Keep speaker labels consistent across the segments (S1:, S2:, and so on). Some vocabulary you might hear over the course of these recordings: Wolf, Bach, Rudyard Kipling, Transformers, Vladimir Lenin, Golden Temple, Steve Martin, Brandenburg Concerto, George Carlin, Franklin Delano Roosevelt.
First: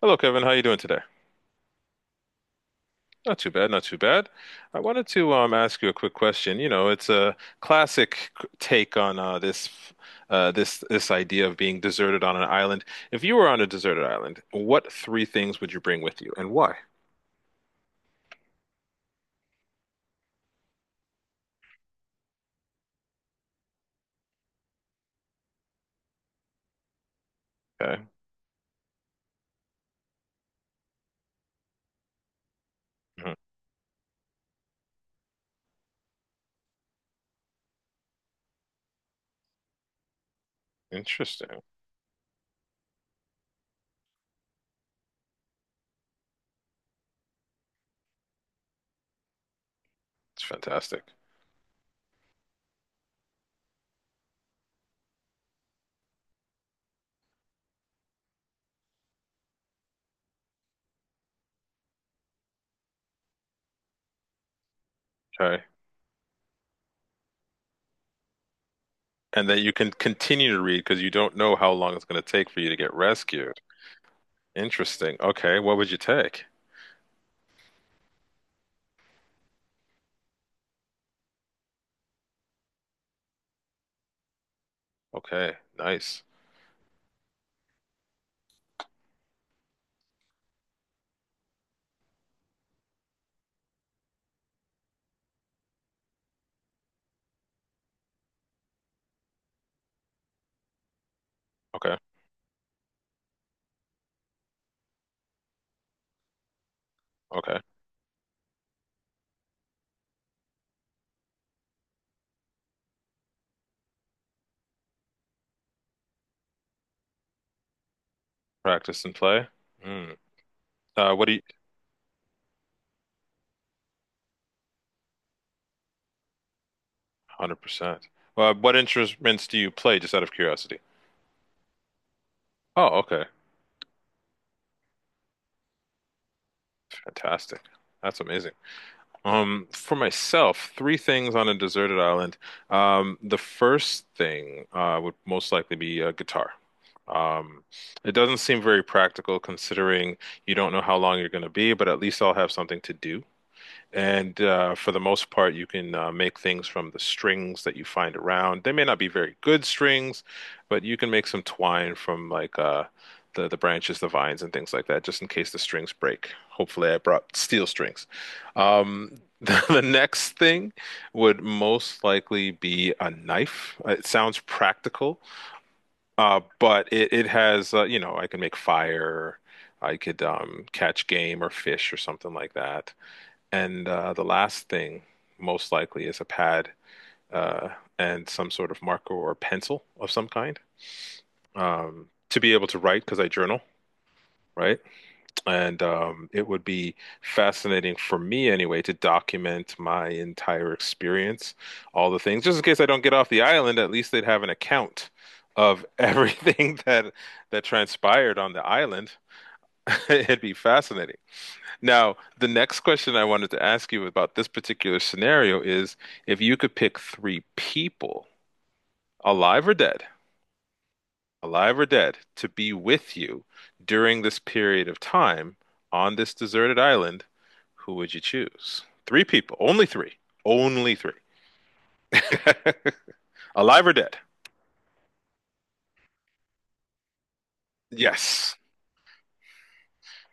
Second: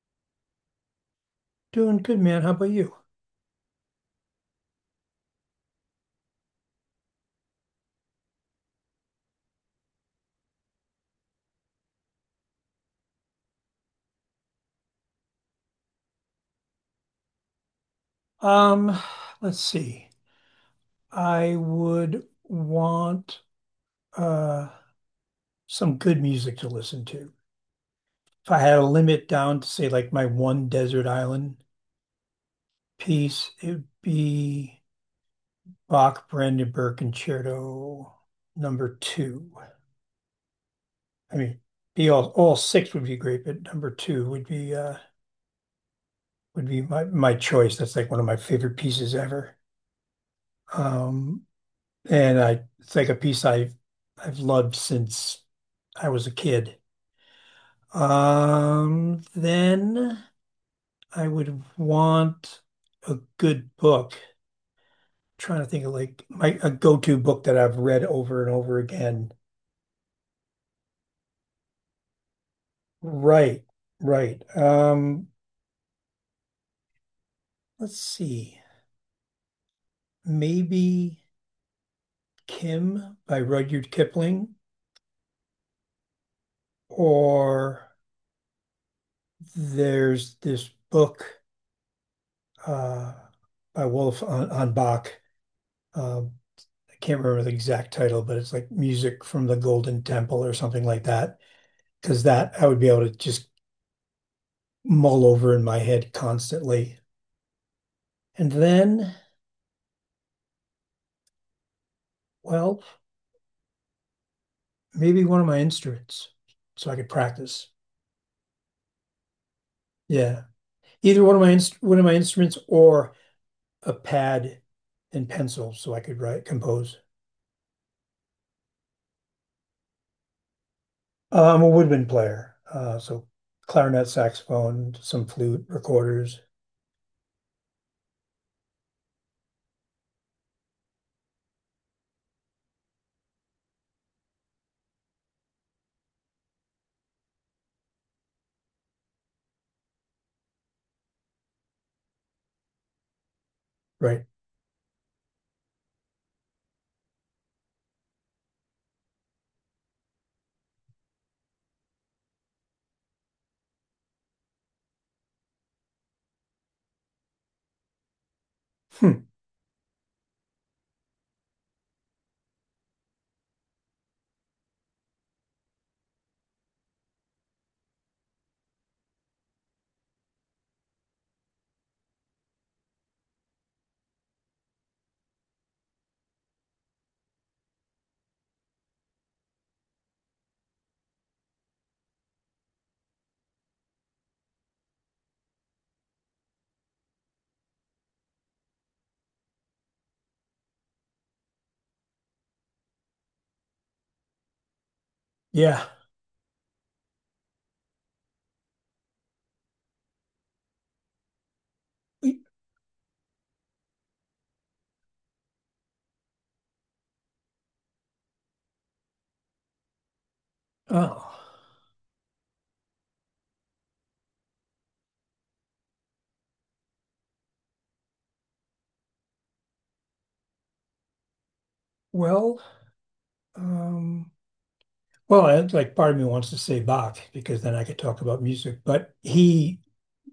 S1: Hello, Kevin. How you doing today?
S2: Doing good, man. How about you?
S1: Not too bad, not too bad. I wanted to ask you a quick question. You know, it's a classic take on this this idea of being deserted on an island. If you were on a deserted island, what three things would you bring with you, and why?
S2: Um, let's see. I would want uh some good music to listen to.
S1: Okay.
S2: If I had a limit down to say like my one desert island
S1: Mhm.
S2: piece, it would be Bach Brandenburg Concerto number two. I mean,
S1: Interesting.
S2: be all six would be great, but number two would be my choice. That's like one of my favorite pieces ever.
S1: It's fantastic.
S2: Um, and I it's like a piece I've loved since I was a kid. Then I would want a good book. Trying
S1: Okay,
S2: to think of like my a go-to book that I've read over and over again.
S1: and that you can continue to read because you don't know how long it's going to take for you to get rescued.
S2: Right, right.
S1: Interesting. Okay, what would you take?
S2: Let's see. Maybe Kim by Rudyard Kipling,
S1: Okay, nice.
S2: or there's this book uh by Wolf on Bach. Uh, I can't remember the exact title, but it's like music from the Golden Temple or something like that.
S1: Okay.
S2: Because that I would be able to just mull over in my head constantly.
S1: Okay.
S2: And then, well, maybe one of my instruments, so I could practice.
S1: Practice and play. Mm.
S2: Yeah, either
S1: What do
S2: one of
S1: you?
S2: one of my instruments or a pad and pencil, so I could write compose.
S1: 100%. What instruments do you play, just out of curiosity?
S2: I'm a woodwind player,
S1: Oh, okay.
S2: so clarinet, saxophone, some flute, recorders.
S1: Fantastic. That's amazing. For myself, three things on a deserted island. The first thing would most likely be a guitar. Um, it doesn't seem very practical considering you don't know how long you're going to be, but at least I'll have something to do.
S2: Right.
S1: And for the most part, you can make things from the strings that you find around. They may not be very good strings, but you can make some twine from the branches, the vines, and things like that, just in case the strings break. Hopefully, I brought steel strings. Um,
S2: Hmm.
S1: the next thing would most likely be a knife. It sounds practical, but it has you know, I can make fire. I could catch game or fish or something like that. And the last thing, most likely, is a pad uh, and some sort of marker or pencil of some kind, to be able to write because I journal, right? And it would be fascinating for me anyway to document my entire experience, all the things, just in case I don't get off the island. At least they'd have an account
S2: Yeah.
S1: of everything that transpired on the island. It'd be fascinating. Now, the next question I wanted to ask you about this particular scenario is if you could pick three people, alive or dead,
S2: Oh,
S1: alive or dead, to be with you during this period of time on this deserted island, who would you choose? Three people, only three, only three.
S2: well,
S1: Alive or dead?
S2: um, well, like part of me wants to say Bach because then I could talk about
S1: Yes.
S2: music, but he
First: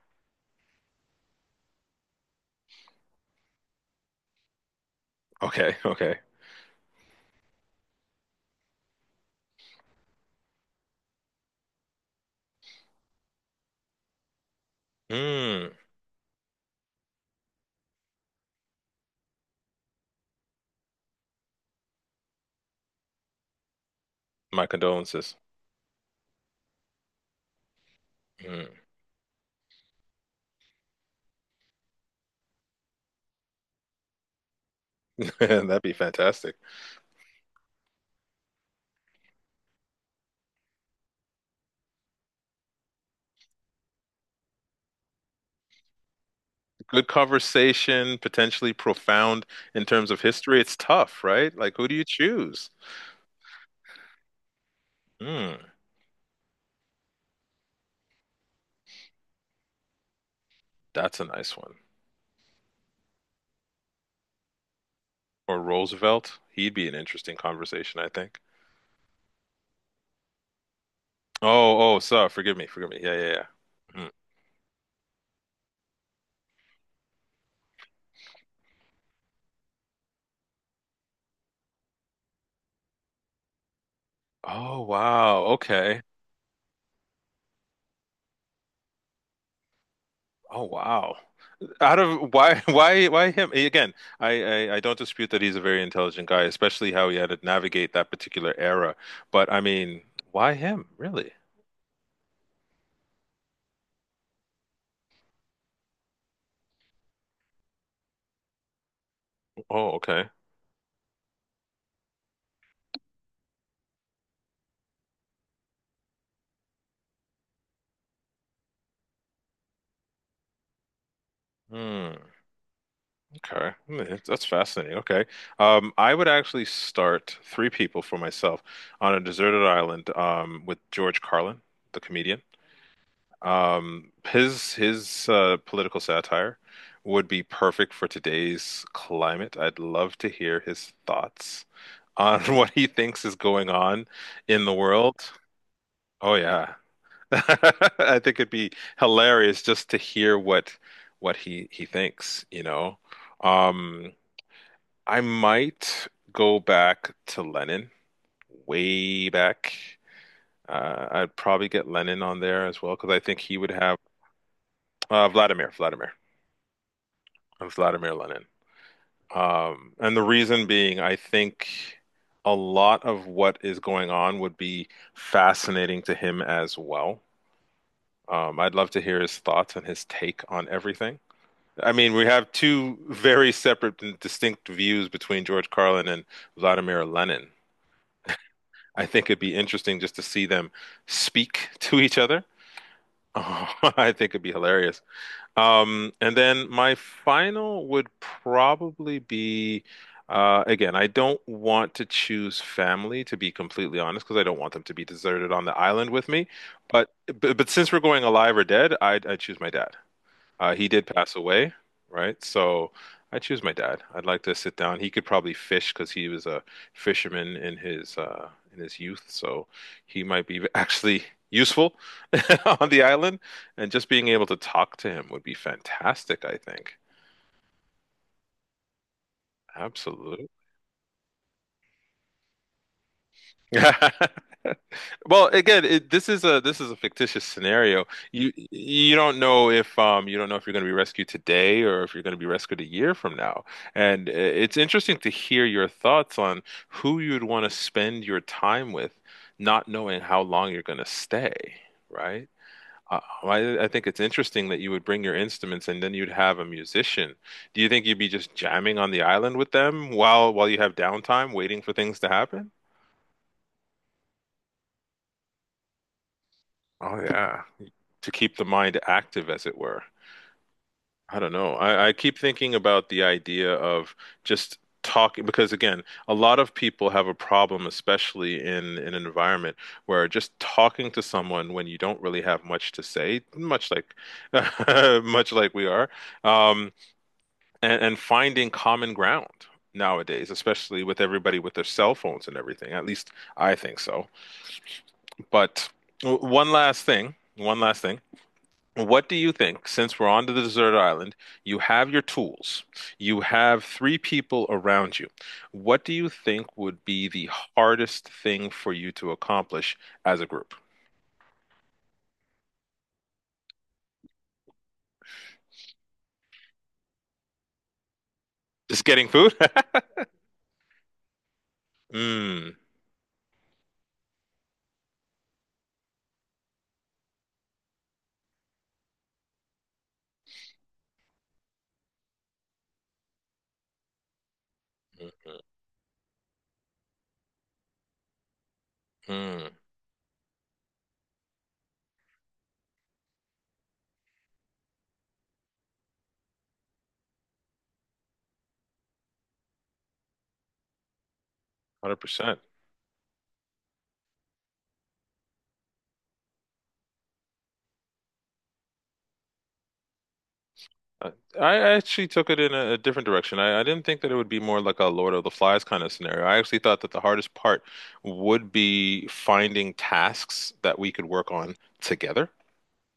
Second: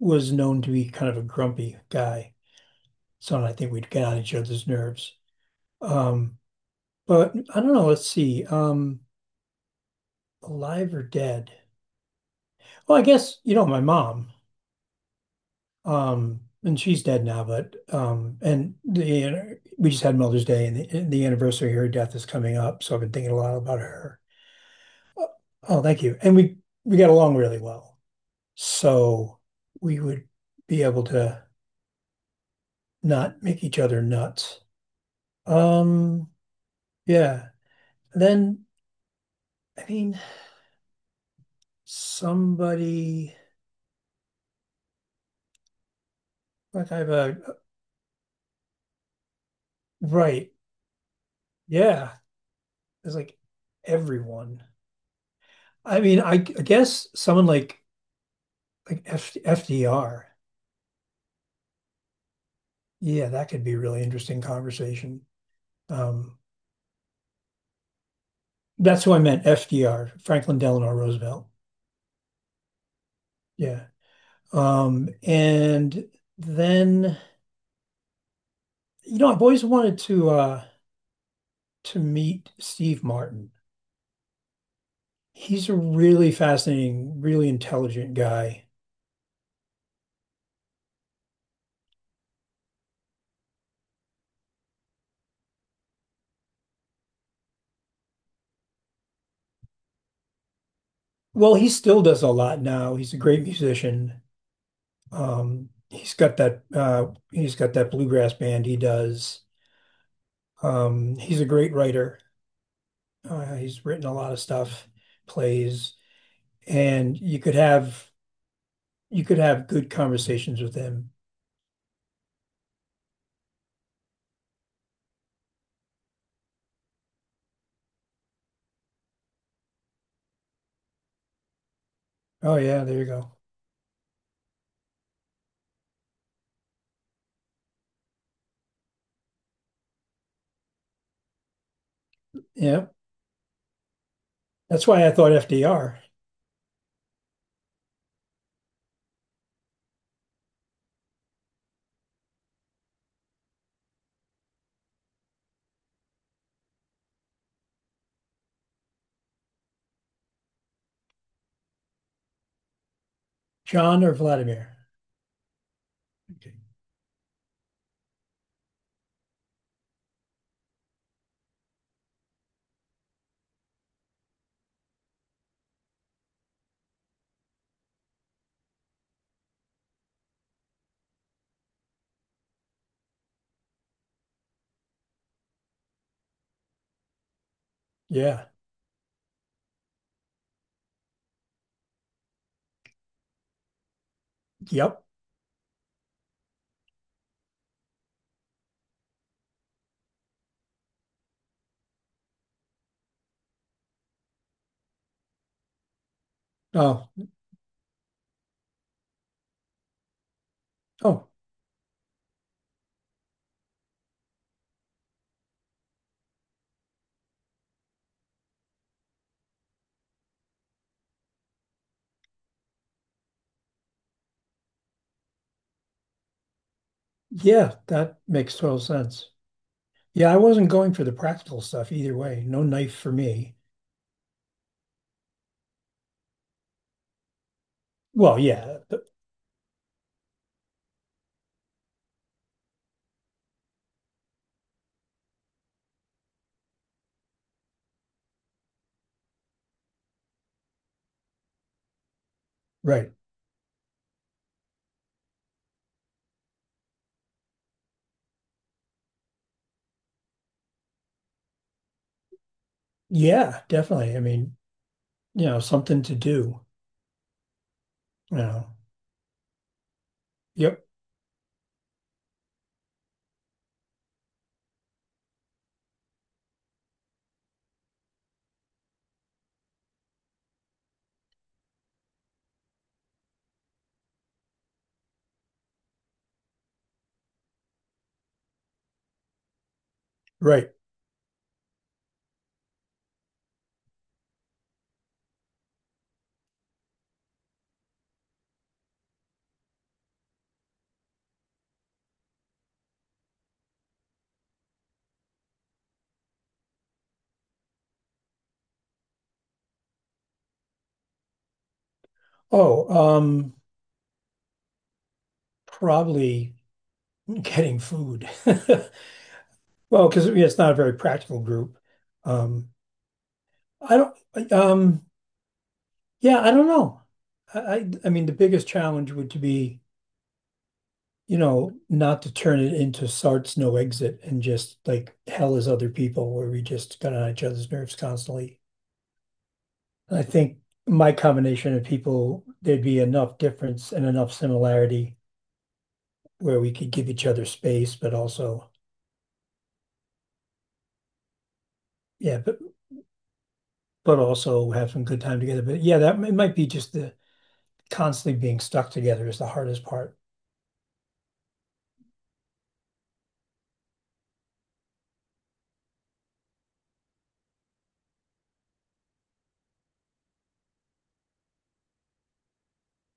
S2: was known to be kind of a grumpy guy. So I think we'd get on each other's nerves.
S1: Okay, okay.
S2: Um, but I don't know, let's see. Alive or dead? Well, I guess, you know, my mom,
S1: Mm,
S2: and she's dead now, but and the we just had Mother's Day and the anniversary of her death is coming up, so I've been thinking a lot about her.
S1: my
S2: Oh,
S1: condolences.
S2: oh, thank you. And we got along really well.
S1: Mm.
S2: So we would be able to not make each other nuts.
S1: That'd be
S2: Um,
S1: fantastic.
S2: yeah. Then I mean, somebody like I
S1: Good
S2: have a
S1: conversation, potentially profound in terms of
S2: Right.
S1: history. It's tough, right? Like, who do you
S2: Yeah,
S1: choose?
S2: it's like everyone.
S1: Hmm,
S2: I mean, I guess someone like FDR.
S1: that's a nice one.
S2: Yeah, that could be a really interesting conversation.
S1: Or
S2: Um,
S1: Roosevelt. He'd be an interesting conversation, I think.
S2: that's who I meant, FDR, Franklin Delano Roosevelt.
S1: Oh, oh, sorry. Forgive me. Forgive me. Yeah, yeah, yeah.
S2: Yeah.
S1: Hmm.
S2: And then You know, I've always wanted to meet Steve Martin.
S1: Oh, wow.
S2: He's a
S1: Okay.
S2: really fascinating, really intelligent guy.
S1: Oh, wow. Out of why, why him? Again, I don't dispute that he's a very intelligent guy, especially how he had to navigate that particular era. But I mean, why him, really?
S2: Well, he still does a lot now. He's a great musician. Um, he's got that bluegrass band he does.
S1: Oh, okay.
S2: He's a great writer. He's written a lot of stuff, plays, and you could have good conversations with him.
S1: Hmm. Okay. Hmm, that's fascinating. Okay, I would actually start three people for myself on a deserted island with George Carlin, the comedian.
S2: Oh yeah, there you go.
S1: His political satire would be perfect for today's climate. I'd love to hear his thoughts on what he
S2: Yeah.
S1: thinks is going on in the
S2: That's why I
S1: world.
S2: thought FDR.
S1: Oh yeah, I think it'd be hilarious just to hear what he thinks, you know. Um, I might go back to Lennon, way back. I'd probably get Lennon on there as well because I think he would have
S2: John or Vladimir?
S1: uh, Vladimir, Vladimir,
S2: Okay.
S1: Vladimir Lenin. And the reason being, I think a lot of what is going on would be fascinating to him as well. I'd love to hear his thoughts and his take on everything. I mean, we have two very separate and distinct views between George Carlin and Vladimir Lenin.
S2: Yeah.
S1: I think it'd be interesting just to see them speak to each other. Oh, I think it'd be hilarious.
S2: Yep.
S1: And then my final would probably be again, I don't want to choose family to be completely honest because I don't want them to be deserted on the island with me.
S2: Oh,
S1: But but since we're going alive or dead, I choose my dad. He did
S2: oh,
S1: pass away, right? So I choose my dad. I'd like to sit down. He could probably fish because he was a fisherman in his youth, so he might be actually useful on the island. And just being able to talk to him would be fantastic, I think.
S2: yeah, that makes total sense. Yeah, I
S1: Absolutely.
S2: wasn't going for the practical stuff either way. No knife for me.
S1: Well, again, this is a fictitious scenario.
S2: Well,
S1: You
S2: yeah,
S1: you don't know if you don't know if you're going to be rescued today or if you're going to be rescued a year from now. And it's interesting to hear your thoughts on who you'd want to spend your time with, not knowing how long you're going to stay, right?
S2: right.
S1: I think it's interesting that you would bring your instruments and then you'd have a musician. Do you think you'd be just jamming on the island with them while you have downtime, waiting for things to happen?
S2: Yeah, definitely. I mean, you know, something to do,
S1: Oh yeah. To
S2: you
S1: keep the
S2: know.
S1: mind active, as it were.
S2: Yep,
S1: I don't know. I keep thinking about the idea of just talking because again, a lot of people have a problem, especially in an environment where just talking to someone when you don't really have much to say, much like much like we are, um, and finding common ground nowadays,
S2: right.
S1: especially with everybody with their cell phones and everything. At least I think so. But one last thing, one last thing. What do you think, since we're on to the desert island, you have your tools, you have three people around you. What do you think would be the hardest thing for you to accomplish as a group?
S2: Oh, probably getting food.
S1: Just getting food?
S2: Well, because it's not a very practical group. Um,
S1: Mm,
S2: I don't, yeah, I don't know. I mean, the biggest challenge would to be, you know, not to turn it into Sartre's no exit and just like hell
S1: mm,
S2: is other people where we just got on each other's nerves constantly.
S1: mm,
S2: And I think my combination of people, there'd be enough difference and enough similarity where we could give each other space, but also, yeah, but
S1: 100%.
S2: but also have some good time together. But yeah, that it might be just the constantly being stuck together is the hardest part.
S1: Uh, I actually took it in a different direction. I didn't think that it would be more like a Lord of the Flies kind of scenario. I actually thought that the hardest part would be finding tasks that we could work on together.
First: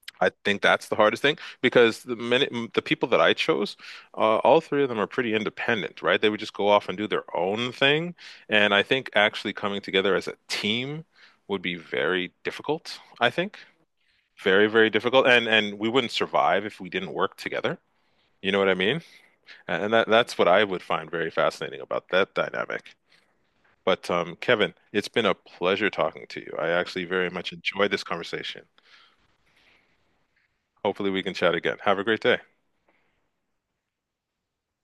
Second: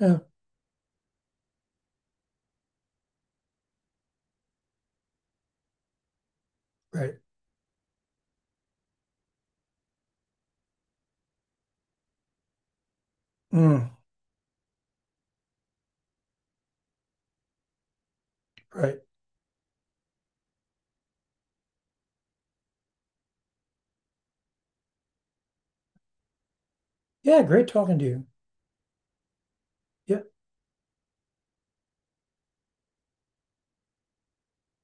S2: Yeah,
S1: I think that's the hardest thing because the minute the people that I chose, all three of them are pretty independent, right? They would just go off and do
S2: right.
S1: their own thing. And I think actually coming together as a team would be very difficult, I think.
S2: Mm,
S1: Very, very difficult. And we wouldn't survive if we didn't work together. You know what I
S2: right.
S1: mean? And that's what I would find very fascinating about that dynamic. But Kevin, it's been a pleasure talking to you. I actually very
S2: Yeah,
S1: much
S2: great
S1: enjoyed
S2: talking
S1: this
S2: to you.
S1: conversation.
S2: Yeah.
S1: Hopefully we can chat again. Have a great day.